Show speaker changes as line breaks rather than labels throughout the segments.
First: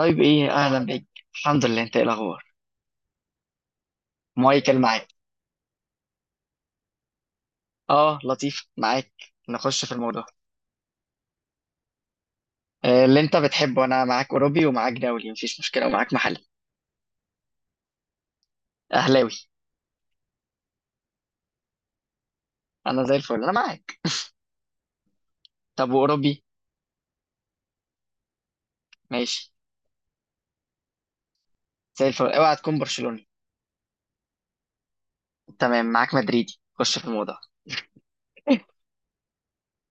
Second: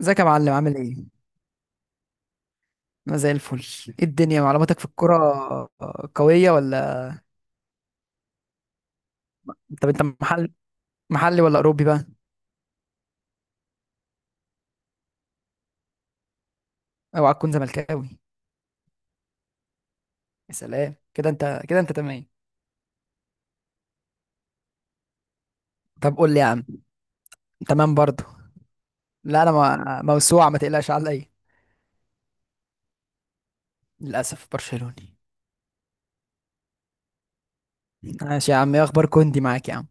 ازيك يا
ايه،
معلم عامل
اهلا بيك.
ايه؟
الحمد لله، انت ايه الاخبار؟
انا زي الفل. ايه الدنيا،
مايكل
معلوماتك في
معاك.
الكرة؟ آه، قوية ولا.
اه لطيف، معاك. نخش
طب
في
انت
الموضوع.
محلي ولا اوروبي بقى؟
اللي انت بتحبه انا معاك، اوروبي ومعاك دولي مفيش مشكله، ومعاك محلي
اوعى تكون زملكاوي.
اهلاوي.
يا سلام كده انت تمام.
انا زي الفل، انا معاك. طب
طب قول لي
واوروبي؟
يا عم. تمام برضو. لا انا
ماشي.
موسوعة، ما تقلقش عليا.
زي الفل، اوعى تكون برشلوني.
للاسف برشلوني.
تمام معاك مدريدي، خش في الموضوع.
ماشي يا عم، ايه اخبار كوندي معاك يا عم؟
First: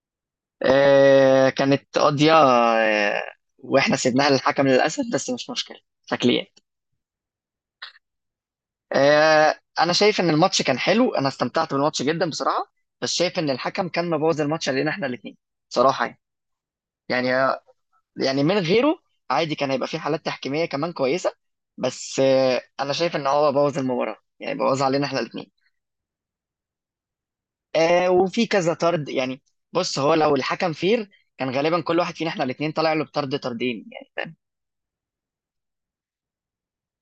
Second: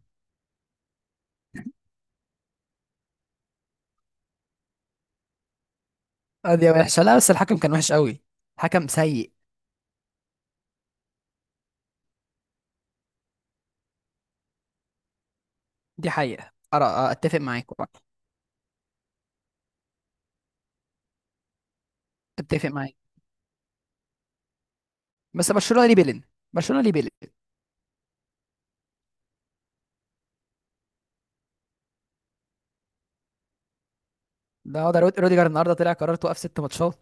آه كانت قضيه، واحنا سيبناها للحكم للاسف، بس مش مشكله شكليا.
ادي وحشة. لا بس الحكم كان وحش قوي، حكم سيء.
آه، انا شايف ان الماتش كان حلو، انا استمتعت بالماتش جدا بصراحه. بس شايف ان الحكم كان مبوظ الماتش علينا احنا الاثنين، صراحه
دي
يعني.
حقيقة، أرى،
يعني
اتفق معاك والله.
يعني من غيره عادي كان هيبقى في حالات تحكيميه كمان كويسه. بس
اتفق
انا
معاك.
شايف ان هو بوظ المباراه، يعني بوظ علينا احنا الاثنين.
بس برشلونة ليه بيلين، برشلونة ليه بيلين.
آه وفي كذا طرد يعني. بص هو لو الحكم فير كان غالبا كل واحد فينا احنا الاثنين طالع له بطرد طردين.
ده روديجر النهارده طلع قرار توقف ست ماتشات.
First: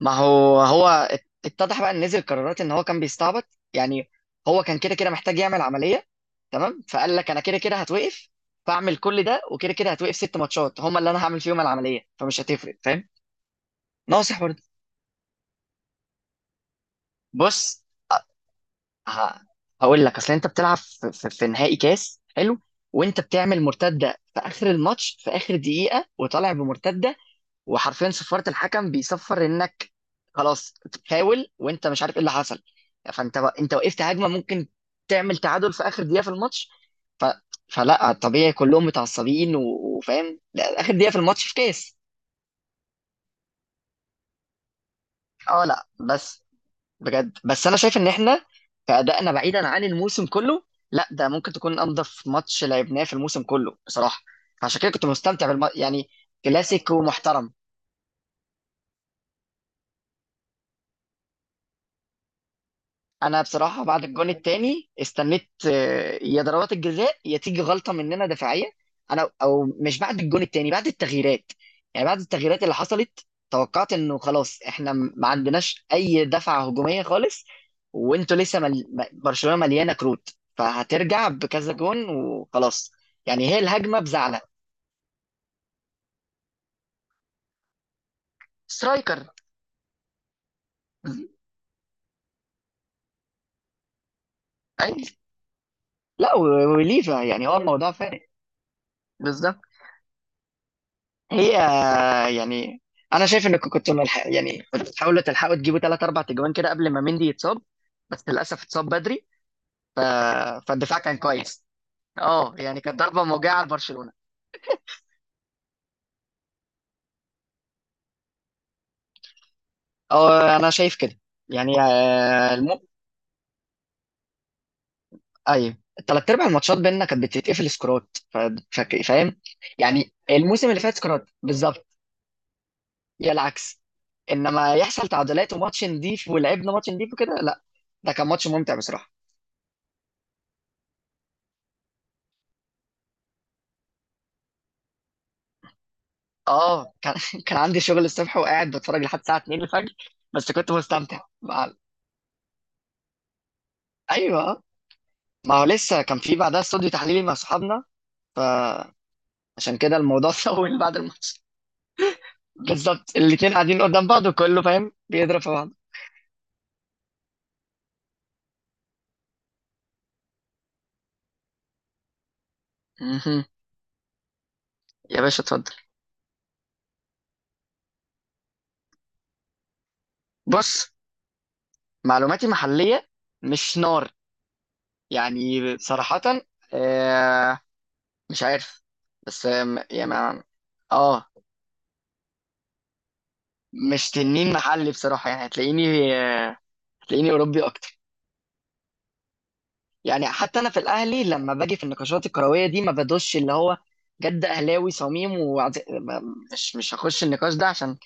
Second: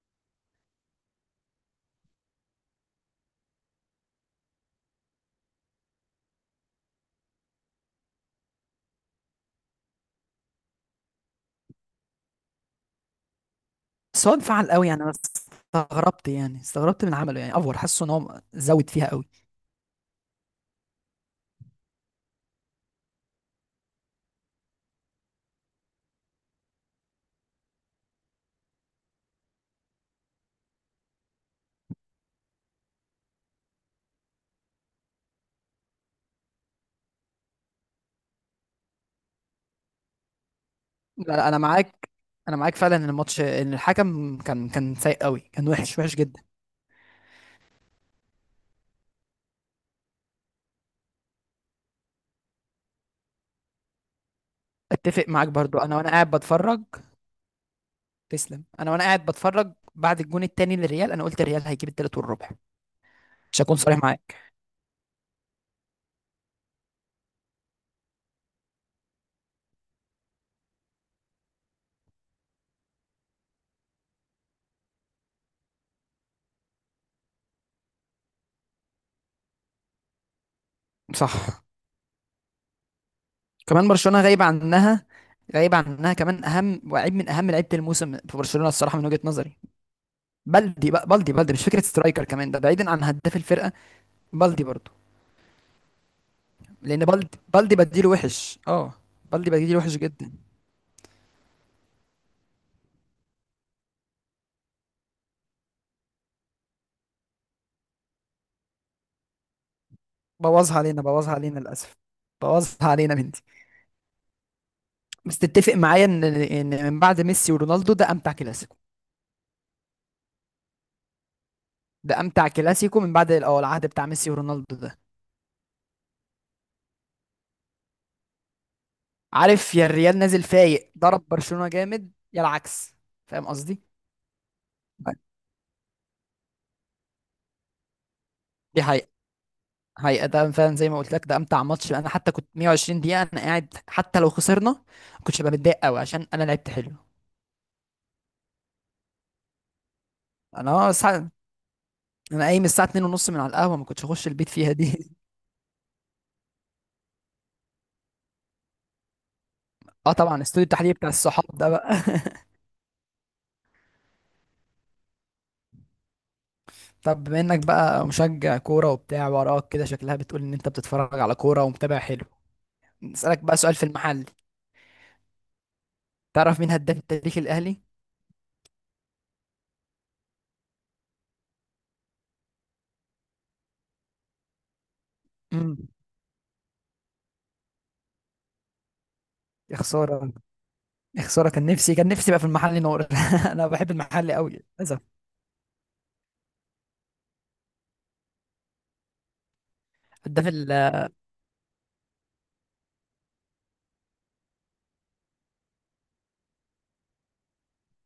ما هو اتضح بقى ان نزل قرارات ان هو كان بيستعبط يعني. هو كان كده كده محتاج يعمل عمليه، تمام؟ فقال لك انا كده كده هتوقف، فاعمل كل ده وكده كده هتوقف ست ماتشات هم اللي انا هعمل فيهم العمليه فمش هتفرق، فاهم؟
بس هو
ناصح برضه.
انفعل قوي، يعني انا استغربت، يعني استغربت من عمله، يعني افور
بص
حاسه ان هو زود فيها قوي.
ه- هقول لك، اصل انت بتلعب في نهائي كاس حلو، وانت بتعمل مرتده في اخر الماتش في اخر دقيقه وطالع بمرتده، وحرفيا صفارة الحكم بيصفر انك خلاص تحاول وانت مش عارف ايه اللي حصل. انت وقفت هجمه ممكن تعمل تعادل في اخر دقيقه في الماتش. ف... فلا طبيعي كلهم متعصبين وفاهم لا، اخر دقيقه في
لا
الماتش
لا،
في
انا
كاس.
معاك. انا معاك فعلا ان الماتش، ان الحكم كان سيء قوي،
اه
كان
لا
وحش وحش جدا.
بس بجد، بس انا شايف ان احنا كأدائنا بعيدا عن الموسم كله، لا ده ممكن تكون انضف ماتش لعبناه في الموسم كله بصراحه. فعشان كده كنت
اتفق
مستمتع
معاك برضو، انا
يعني.
وانا قاعد بتفرج.
كلاسيكو محترم.
تسلم. انا وانا قاعد بتفرج بعد الجون التاني للريال، انا قلت الريال هيجيب التالت والربع.
انا
مش هكون
بصراحه
صريح
بعد الجون
معاك.
الثاني استنيت يا ضربات الجزاء يا تيجي غلطه مننا دفاعيه. انا او مش بعد الجون الثاني، بعد التغييرات. يعني بعد التغييرات اللي حصلت توقعت انه خلاص احنا ما عندناش اي دفعه هجوميه خالص، وانتوا لسه برشلونه مليانه كروت، فهترجع
صح.
بكذا جون وخلاص. يعني هي
كمان
الهجمه
برشلونة
بزعلة
غايب عنها، غايب عنها، كمان اهم وعيب من اهم لعيبه الموسم في برشلونة الصراحة من
سترايكر.
وجهة نظري. بلدي بقى، بلدي بلدي مش فكرة سترايكر كمان، ده بعيدا عن هداف الفرقة. بلدي برضو.
أي... لا
لان
وليفا يعني، هو
بلدي
الموضوع
بديله
فارق.
وحش، بلدي
بالظبط.
بديله وحش جدا.
هي يعني انا شايف انك كنت ملحق، يعني كنت تحاولوا تلحقوا تجيبوا ثلاث اربع تجوان كده قبل ما مندي يتصاب، بس للاسف اتصاب بدري. ف...
بوظها
فالدفاع
علينا،
كان
بوظها علينا
كويس.
للاسف.
اه يعني
بوظها
كانت
علينا
ضربه
بنتي.
موجعه لبرشلونه.
بس تتفق معايا ان من بعد ميسي ورونالدو ده امتع كلاسيكو.
اه انا شايف كده. يعني
ده امتع كلاسيكو من بعد العهد بتاع ميسي ورونالدو ده.
ايوه، الثلاث ارباع الماتشات بيننا كانت بتتقفل سكورات. فاهم؟
عارف، يا
يعني
الريال نازل
الموسم اللي
فايق
فات
ضرب
سكورات
برشلونة
بالظبط،
جامد، يا العكس.
يا
فاهم
العكس.
قصدي؟
انما يحصل تعادلات وماتش نضيف ولعبنا ماتش نضيف وكده، لا ده كان ماتش ممتع
دي حقيقة.
بصراحه.
حقيقة ده فعلا زي ما قلت لك، ده امتع ماتش. انا حتى كنت 120 دقيقة انا قاعد، حتى لو خسرنا ما كنتش ببقى متضايق قوي عشان انا لعبت حلو.
اه كان كان عندي شغل الصبح وقاعد بتفرج لحد الساعه 2 الفجر. بس
انا
كنت
اه
مستمتع
سع- انا قايم الساعه 2 ونص من على القهوه، ما كنتش اخش
ايوه.
البيت
آه.
فيها دي.
ما هو لسه كان في بعدها استوديو تحليلي مع صحابنا، فعشان كده
اه،
الموضوع
طبعا استوديو
طول
التحليل
بعد
بتاع
الماتش.
الصحاب ده بقى.
بالظبط، الاتنين قاعدين قدام بعض وكله فاهم بيضرب في بعض.
طب بما انك بقى مشجع كوره وبتاع، وراك كده شكلها بتقول ان انت بتتفرج على كوره ومتابع حلو. نسالك
مهم.
بقى سؤال في المحل.
يا باشا اتفضل.
تعرف مين هداف التاريخ الاهلي؟
بص معلوماتي محليه مش نار،
امم.
يعني صراحه. آه مش عارف. بس
يا
آه يعني
خساره، يا
اه
خساره، كان نفسي، كان نفسي بقى في المحل نور. انا بحب
مش
المحل قوي.
تنين محلي
للاسف.
بصراحه. يعني هتلاقيني هتلاقيني اوروبي اكتر. يعني
هداف
حتى انا
ال-
في الاهلي لما باجي في النقاشات الكرويه دي ما بدوش اللي هو جد اهلاوي صميم مش هخش النقاش ده، عشان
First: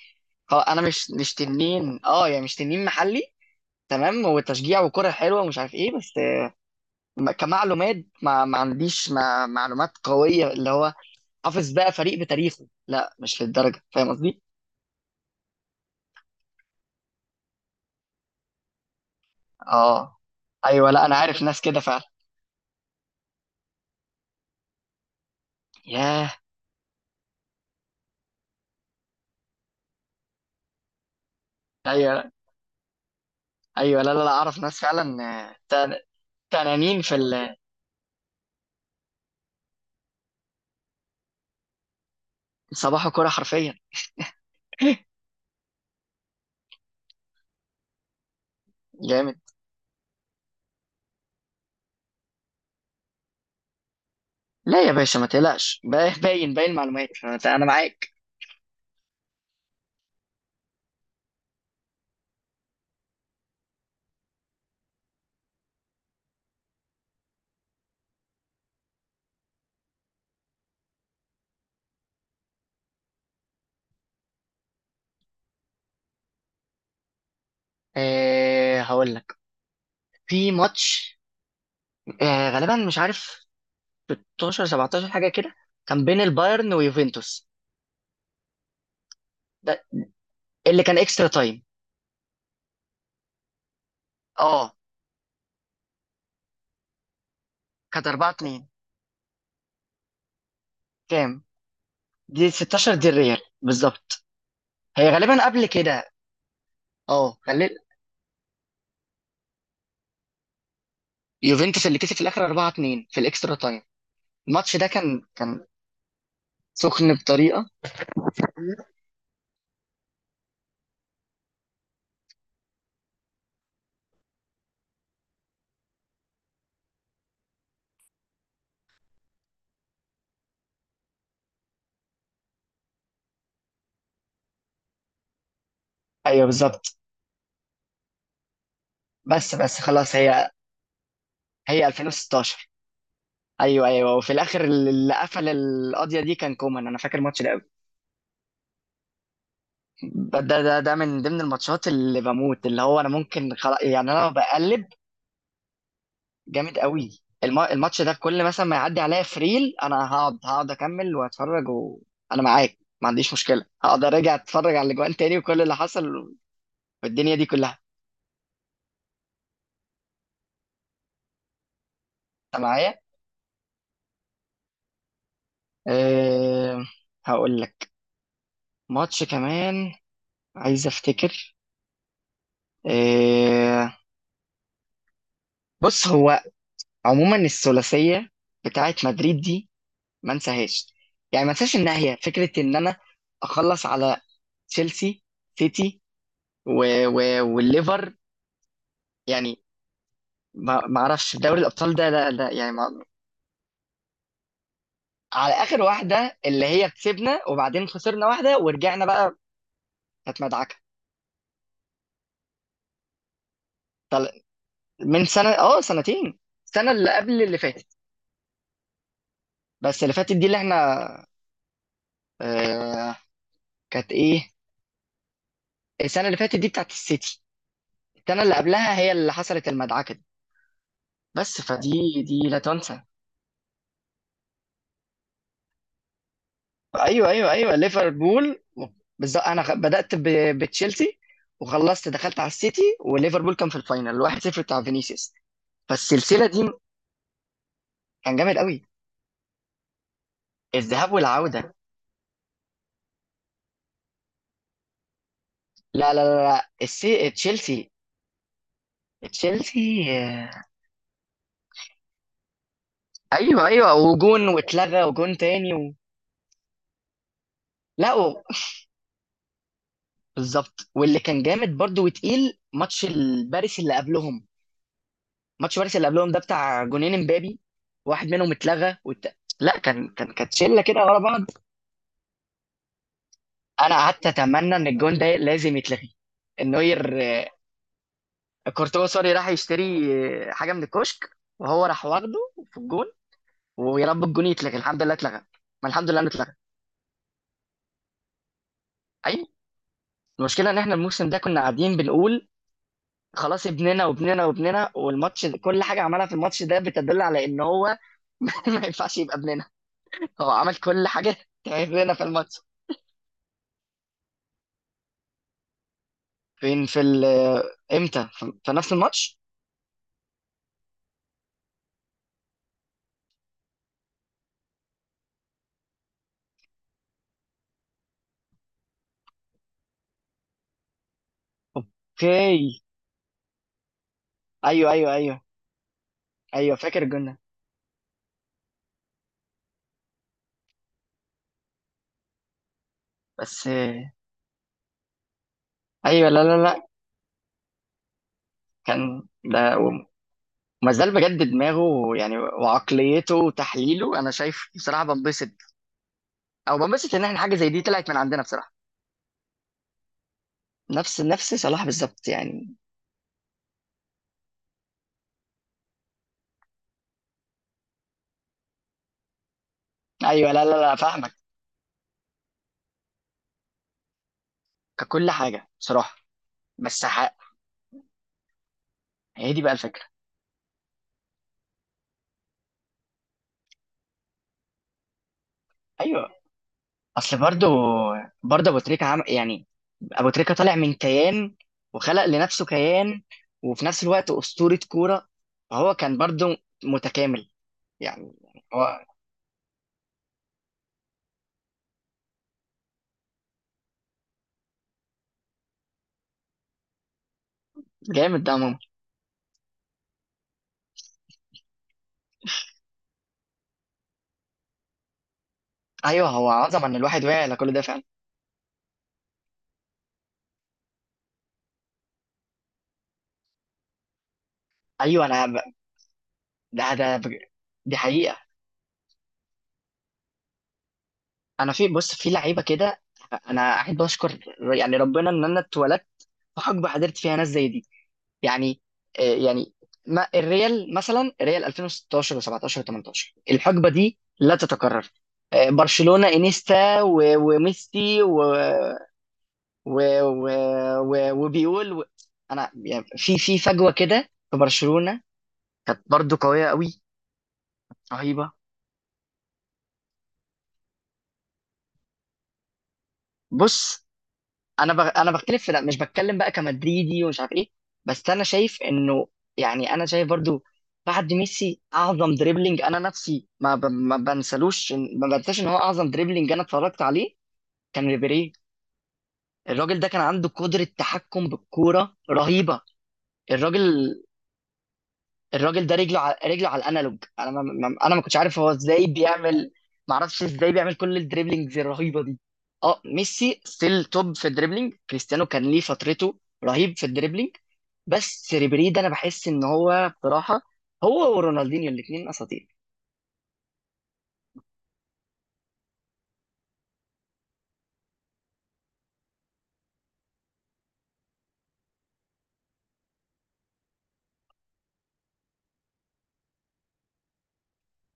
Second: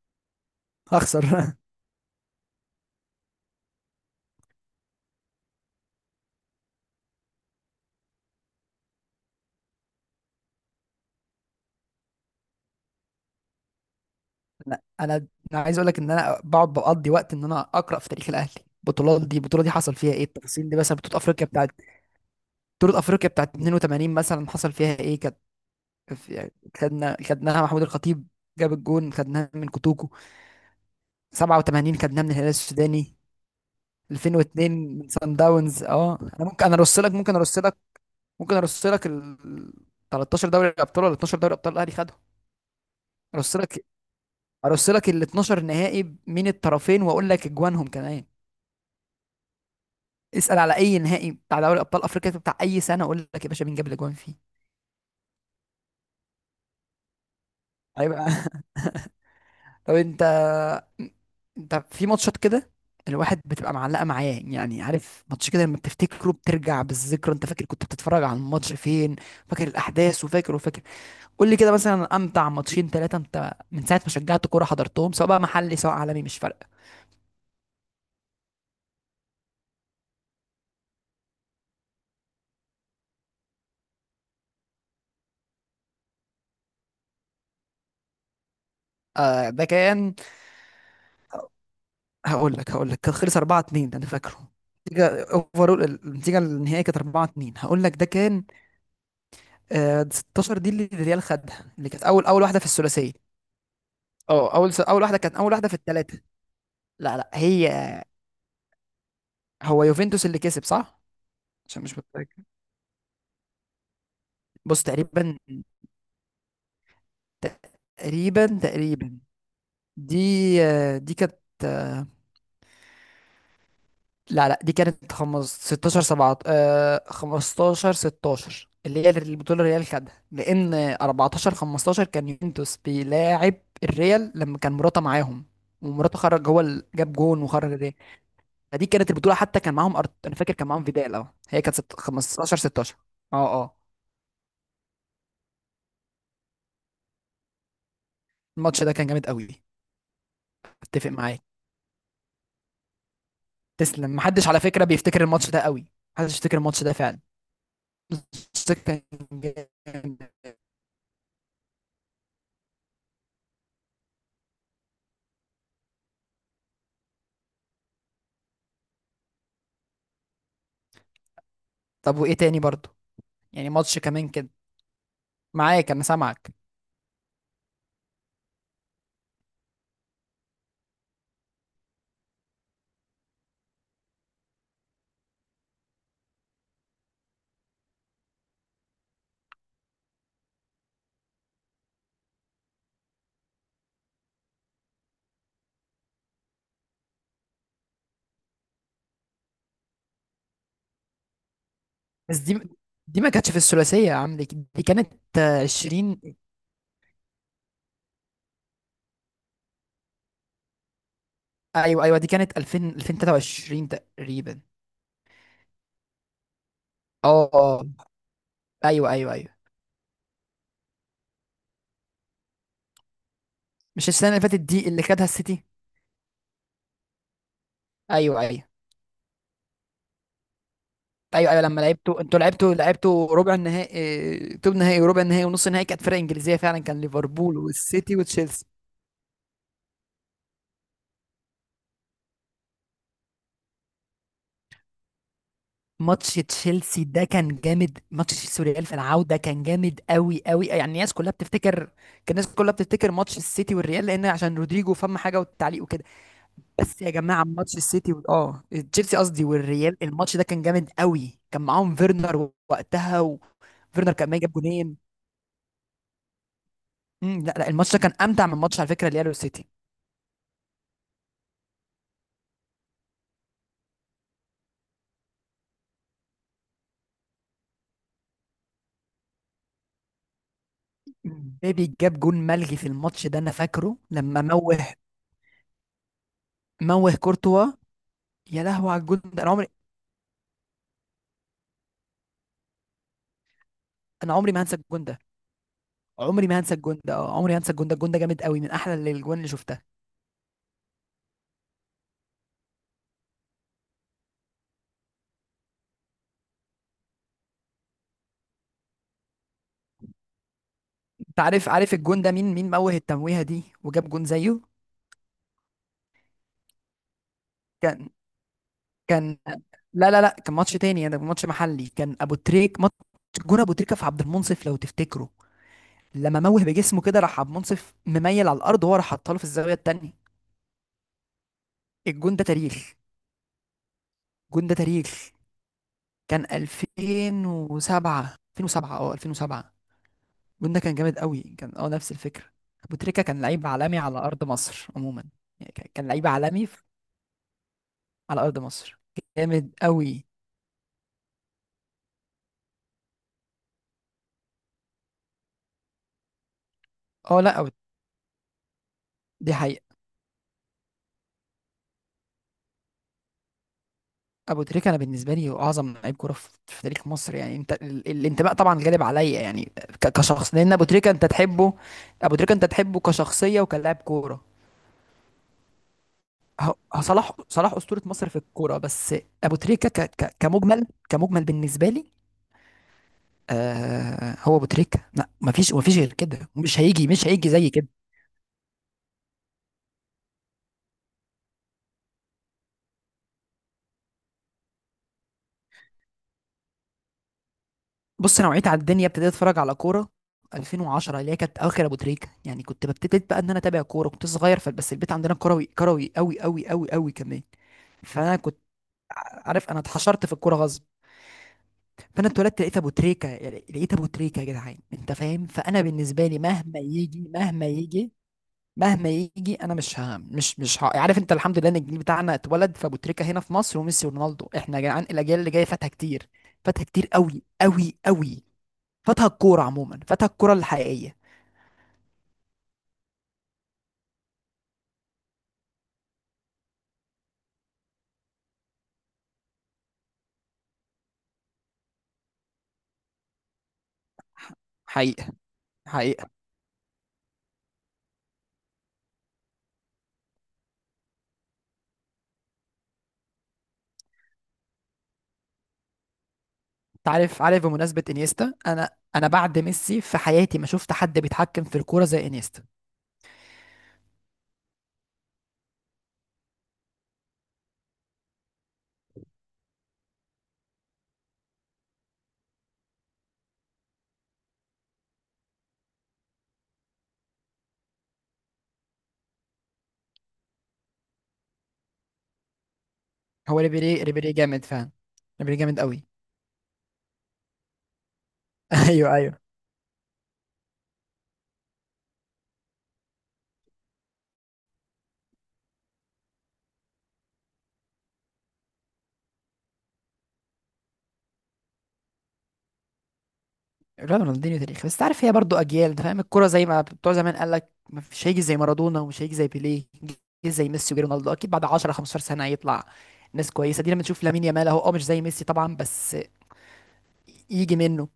خلاص انا مش
هخسر.
مش تنين. اه يعني مش تنين محلي، تمام؟ وتشجيع وكره حلوه ومش عارف ايه، بس كمعلومات ما عنديش ما معلومات قويه اللي هو حافظ بقى فريق بتاريخه، لا مش للدرجه، فاهم قصدي؟
لا انا، عايز اقول لك ان انا بقعد بقضي وقت ان انا اقرا في تاريخ الاهلي. البطولات دي، البطوله دي حصل فيها
اه
ايه، التفاصيل دي،
ايوه،
مثلا
لا انا
بطوله
عارف
افريقيا
ناس
بتاعت،
كده فعلا.
بطولة أفريقيا بتاعت 82 مثلا حصل فيها إيه. كانت
ياه
في- يعني خدناها محمود الخطيب جاب الجون، خدناها من كوتوكو 87، خدناها
ايوه
من الهلال السوداني
ايوه، لا لا لا اعرف ناس
2002 من
فعلا.
سان
آه،
داونز.
تن-
اه، انا ممكن انا ارص
تنانين
لك، ممكن ارص لك، ممكن ارص لك ال 13 دوري ابطال ولا 12 دوري ابطال الاهلي خدهم.
صباح كوره
ارص
حرفيا،
لك ارص لك ال 12 نهائي من الطرفين، واقول لك اجوانهم كمان.
جامد.
اسال على اي نهائي بتاع دوري ابطال افريقيا بتاع اي سنه، اقول لك يا باشا مين جاب الاجوان فيه.
لا يا باشا ما تقلقش، باين باين معلومات، أنا معاك.
هيبقى. طب انت، في ماتشات كده الواحد بتبقى معلقه معاه يعني، عارف ماتش كده لما بتفتكره بترجع بالذكرى، انت فاكر كنت بتتفرج على الماتش فين، فاكر الاحداث وفاكر وفاكر. قول لي كده، مثلا امتع ماتشين ثلاثه انت من ساعه ما شجعت كوره حضرتهم، سواء بقى محلي سواء عالمي، مش فارقه.
أه هقول لك، في ماتش أه غالبا مش عارف 16 17 حاجه كده، كان بين البايرن ويوفنتوس،
آه، ده
ده
كان.
اللي كان اكسترا تايم.
هقول لك كان خلص 4-2، ده انا فاكره.
اه
النتيجه اوفرول، النتيجه النهائيه كانت 4-2، هقول لك ده
كانت
كان
4 2.
16، دي اللي الريال
كام؟
خدها، اللي كانت اول،
دي
واحده في
16 دي
الثلاثيه.
الريال بالظبط؟
اه، اول
هي
واحده، كانت
غالبا
اول
قبل
واحده في
كده.
الثلاثه. لا لا،
اه
هي.
غالبا
هو يوفنتوس اللي كسب، صح؟ عشان
يوفنتوس اللي
مش
كسب في
متاكد.
الاخر 4 2 في الاكسترا تايم. الماتش
بص
ده كان
تقريبا،
كان سخن بطريقه.
تقريبا تقريبا. دي، دي كانت، آه، لا لا، دي كانت 16 7، 15 16 اللي هي البطوله الريال خدها، لان 14 15 كان يوفنتوس بيلاعب الريال لما كان مراته معاهم. ومراته
ايوه
خرج، هو اللي
بالظبط.
جاب جون وخرج الريال. فدي كانت البطوله،
بس
حتى كان
بس
معاهم
خلاص،
انا
هي
فاكر كان معاهم فيدال. اه، هي كانت
هي
15
2016.
16. اه اه
ايوه ايوه وفي الاخر اللي قفل القضيه دي كان كومان، انا فاكر الماتش ده قوي.
الماتش ده كان جامد قوي.
ده
اتفق
من ضمن
معاك،
الماتشات اللي بموت، اللي هو انا ممكن خلاص يعني
تسلم.
انا
محدش على فكره
بقلب.
بيفتكر الماتش ده قوي، محدش يفتكر
جامد
الماتش ده
قوي.
فعلا.
الماتش ده كل
الماتش
مثلا
ده
ما يعدي
كان
عليا
جامد.
فريل انا هقعد اكمل واتفرج، وانا معاك ما عنديش مشكله هقعد ارجع اتفرج على الاجوان تاني وكل اللي حصل والدنيا دي كلها.
طب وايه تاني
انت
برضو،
معايا.
يعني ماتش كمان كده، معاك انا سامعك.
أه هقول لك ماتش كمان، عايز افتكر. أه بص، هو عموما الثلاثيه بتاعت مدريد دي ما انساهاش. يعني ما انساش انها، هي فكره ان انا اخلص على تشيلسي سيتي و... والليفر. يعني ما ما اعرفش دوري الابطال ده، لا
بس
لا
دي،
يعني ما...
ما كانتش في الثلاثيه يا عم. دي، كانت
على اخر
20.
واحده اللي هي كسبنا وبعدين خسرنا واحده ورجعنا بقى، كانت مدعكه.
ايوه ايوه، دي كانت 2000 2023
طل...
تقريبا.
من سنه اه سنتين، السنه اللي قبل
اه
اللي
اه
فاتت.
ايوه ايوه ايوه.
بس اللي فاتت دي اللي احنا آه...
مش
كانت
السنه اللي
ايه؟
فاتت دي اللي خدها السيتي؟
السنه اللي فاتت دي بتاعت السيتي.
ايوه
السنه اللي
ايوه
قبلها هي اللي حصلت المدعكه دي.
ايوه.
بس
ايوه لما لعبتوا
فدي
انتوا،
دي لا تنسى.
لعبتوا ربع النهائي، توب نهائي، وربع النهائي ونص النهائي كانت فرق انجليزيه فعلا، كان
ايوه ايوه
ليفربول
ايوه
والسيتي
ليفربول.
وتشيلسي.
بالظبط، انا بدات بتشيلسي وخلصت دخلت على السيتي، وليفربول كان في الفاينل الواحد صفر بتاع فينيسيوس.
ماتش
فالسلسله دي
تشيلسي ده كان جامد، ماتش
كان جامد
تشيلسي
قوي،
والريال في العوده كان جامد قوي قوي يعني،
الذهاب
الناس كلها
والعودة.
بتفتكر. كان الناس كلها بتفتكر ماتش السيتي والريال، لان عشان رودريجو فم حاجه والتعليق وكده.
لا
بس يا جماعه ماتش
تشيلسي.
السيتي و... اه تشيلسي قصدي والريال،
تشيلسي،
الماتش ده كان جامد قوي، كان معاهم فيرنر وقتها،
ايوه ايوه،
وفيرنر كان ما
وجون
جاب جونين.
واتلغى وجون تاني
لا لا، الماتش ده كان
لا
امتع من ماتش على فكره الريال والسيتي.
بالظبط. واللي كان جامد برضو وتقيل ماتش الباريس اللي قبلهم. ماتش باريس اللي قبلهم ده بتاع جونين امبابي، واحد منهم اتلغى لا كان كانت شله كده ورا بعض.
مبابي جاب جون ملغي في الماتش ده انا
انا
فاكره
قعدت
لما
اتمنى
موه.
ان الجون ده لازم يتلغي،
موه
النوير
كورتوا. يا لهوي على
كورتوا
الجون
سوري
ده.
راح يشتري حاجه من الكشك وهو راح واخده في الجون. ويا رب
انا
الجون
عمري ما هنسى
يتلغي، الحمد
الجون
لله
ده،
اتلغى. ما الحمد لله انه
عمري
اتلغى.
ما هنسى الجون ده، عمري ما هنسى الجون ده. الجون ده جامد قوي، من احلى الجوان
اي،
اللي شفتها.
المشكله ان احنا الموسم ده كنا قاعدين بنقول خلاص ابننا وابننا وابننا، والماتش كل حاجه عملها في الماتش ده بتدل على ان هو ما ينفعش يبقى ابننا. هو عمل كل حاجه،
انت عارف،
تعبنا
الجون
في
ده مين،
الماتش.
موه التمويهه دي وجاب جون زيه؟
فين في ال-
كان
امتى؟ في في نفس
كان،
الماتش؟
لا لا لا، كان ماتش تاني يعني، ماتش محلي كان ابو تريك ماتش، جون ابو تريكه في عبد المنصف لو تفتكره. لما موه بجسمه كده، راح عبد المنصف مميل على الارض، وهو راح حطها له في الزاويه التانيه. الجون ده
اوكي.
تاريخ، الجون ده
ايوه ايوه
تاريخ.
ايوه.
كان
ايوه فاكر الجون ده.
2007 2007 2007. الجون ده كان جامد قوي، كان نفس الفكرة. أبو تريكة كان
بس
لعيب عالمي على أرض مصر عموما، يعني كان لعيب
ايوه لا لا
عالمي
لا،
على أرض مصر،
كان
جامد
ده
قوي.
وما زال بجد دماغه يعني، وعقليته وتحليله انا شايف بصراحه، بنبسط او بنبسط ان احنا
اه
حاجه
لا،
زي دي طلعت من عندنا بصراحه.
دي حقيقة.
نفس صلاح بالظبط يعني.
أبو تريكة أنا بالنسبة لي هو أعظم لعيب كورة في تاريخ مصر، يعني أنت الانتماء طبعا غالب عليا، يعني
ايوه
كشخص،
لا
لأن
لا
أبو
لا
تريكة أنت
فاهمك.
تحبه. أبو تريكة أنت تحبه كشخصية وكلاعب كورة.
ككل حاجه بصراحه.
هو
بس
صلاح، أسطورة مصر في الكورة بس.
هي
أبو
دي بقى
تريكة
الفكره.
كمجمل، كمجمل بالنسبة لي. آه، هو ابو تريكه. لا، مفيش غير
ايوه،
كده، مش
اصل
هيجي
برضو،
زي كده.
برضه ابو تريكه عمل يعني. ابو تريكة طالع من كيان وخلق لنفسه كيان، وفي نفس الوقت اسطوره كوره، فهو كان برضو متكامل يعني.
بص، انا وعيت على
هو
الدنيا، ابتديت اتفرج على كوره 2010 اللي هي كانت اخر ابو تريكه يعني، كنت ببتديت بقى ان انا اتابع كوره، كنت صغير، فبس البيت عندنا كروي كروي قوي قوي قوي قوي كمان. فانا
جامد ده
كنت
ماما.
عارف انا اتحشرت في الكوره غصب. فانا اتولدت لقيت ابو تريكه، يعني لقيت ابو تريكه يا جدعان انت فاهم، فانا بالنسبه
ايوه
لي
هو
مهما
عظمه ان الواحد
يجي،
وعي على
مهما
كل ده فعلا.
يجي، مهما يجي، انا مش ها، مش ها، عارف انت. الحمد لله ان الجيل بتاعنا اتولد فابو تريكه هنا في مصر، وميسي ورونالدو، احنا يا جدعان
ايوه
الاجيال
انا
اللي جايه
ب...
فاتها كتير، فاتها
ده
كتير
ده ب...
قوي
دي
قوي
حقيقه.
قوي، فاتها الكوره عموما، فاتها الكوره الحقيقيه.
انا في، بص في لعيبه كده، انا احب اشكر يعني ربنا ان انا اتولدت في حقبه حضرت فيها ناس زي دي. يعني يعني ما الريال مثلا، الريال 2016 و17 و18 الحقبه دي
ح-
لا تتكرر.
حقيقه.
برشلونه
حقيقه.
انيستا وميسي و و و و وبيقول انا يعني، في في فجوه كده في برشلونه كانت برضو قويه قوي،
انت عارف، بمناسبه
رهيبه.
انيستا، انا بعد ميسي في حياتي ما شفت حد بيتحكم في الكوره زي انيستا.
بص انا انا بختلف في، لا مش بتكلم بقى كمدريدي ومش عارف ايه، بس انا شايف انه يعني انا شايف برضو بعد ميسي اعظم دريبلينج انا نفسي ما بنسلوش ما بنساش ان هو اعظم دريبلينج انا اتفرجت عليه كان ريبيري. الراجل ده كان عنده قدرة تحكم بالكورة رهيبة.
هو
الراجل
ريبيري، ريبيري جامد فعلا. ريبيري جامد
الراجل ده
قوي.
رجله على رجله على الانالوج انا ما... ما... انا ما كنتش عارف هو ازاي
ايوه ايوه.
بيعمل، ما اعرفش ازاي بيعمل كل الدريبلينجز الرهيبه دي. اه ميسي ستيل توب في الدريبلينج، كريستيانو كان ليه فترته رهيب في الدريبلينج. بس ريبيري ده انا بحس ان هو بصراحه هو ورونالدينيو الاثنين اساطير.
رونالدينيو تاريخي، بس تعرف هي برضو اجيال ده فاهم، الكوره زي ما بتوع زمان قال لك مش هيجي زي مارادونا ومش هيجي زي بيليه، جه زي ميسي وجي رونالدو اكيد. بعد 10 15 سنه هيطلع ناس كويسه دي، لما تشوف لامين يامال اهو، اه مش زي ميسي طبعا بس يجي منه.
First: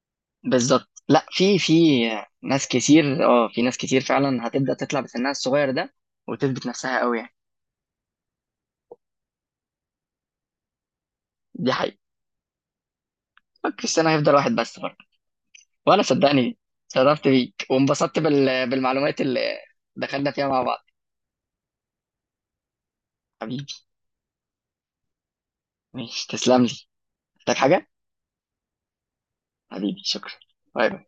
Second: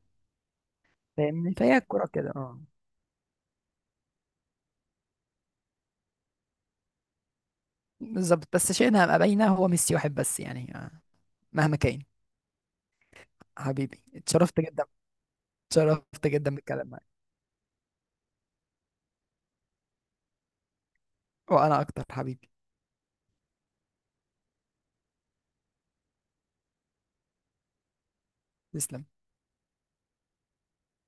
بالظبط، لا
فاهمني؟
في في
فهي الكوره كده اه.
ناس كتير، اه في ناس كتير فعلا هتبدا تطلع بسنها الصغير ده وتثبت نفسها قوي يعني.
بالظبط، بس شئنا ام ابينا هو ميسي واحد بس يعني،
دي
مهما
حقيقه.
كان. حبيبي
كريستيانو هيفضل واحد
اتشرفت
بس.
جدا،
وانا
اتشرفت جدا
صدقني
بالكلام معاك.
شرفت بيك، وانبسطت بالمعلومات اللي دخلنا فيها مع بعض.
وانا اكتر حبيبي.
حبيبي، ماشي تسلم لي، محتاج حاجة؟
تسلم.
حبيبي شكرا، باي باي.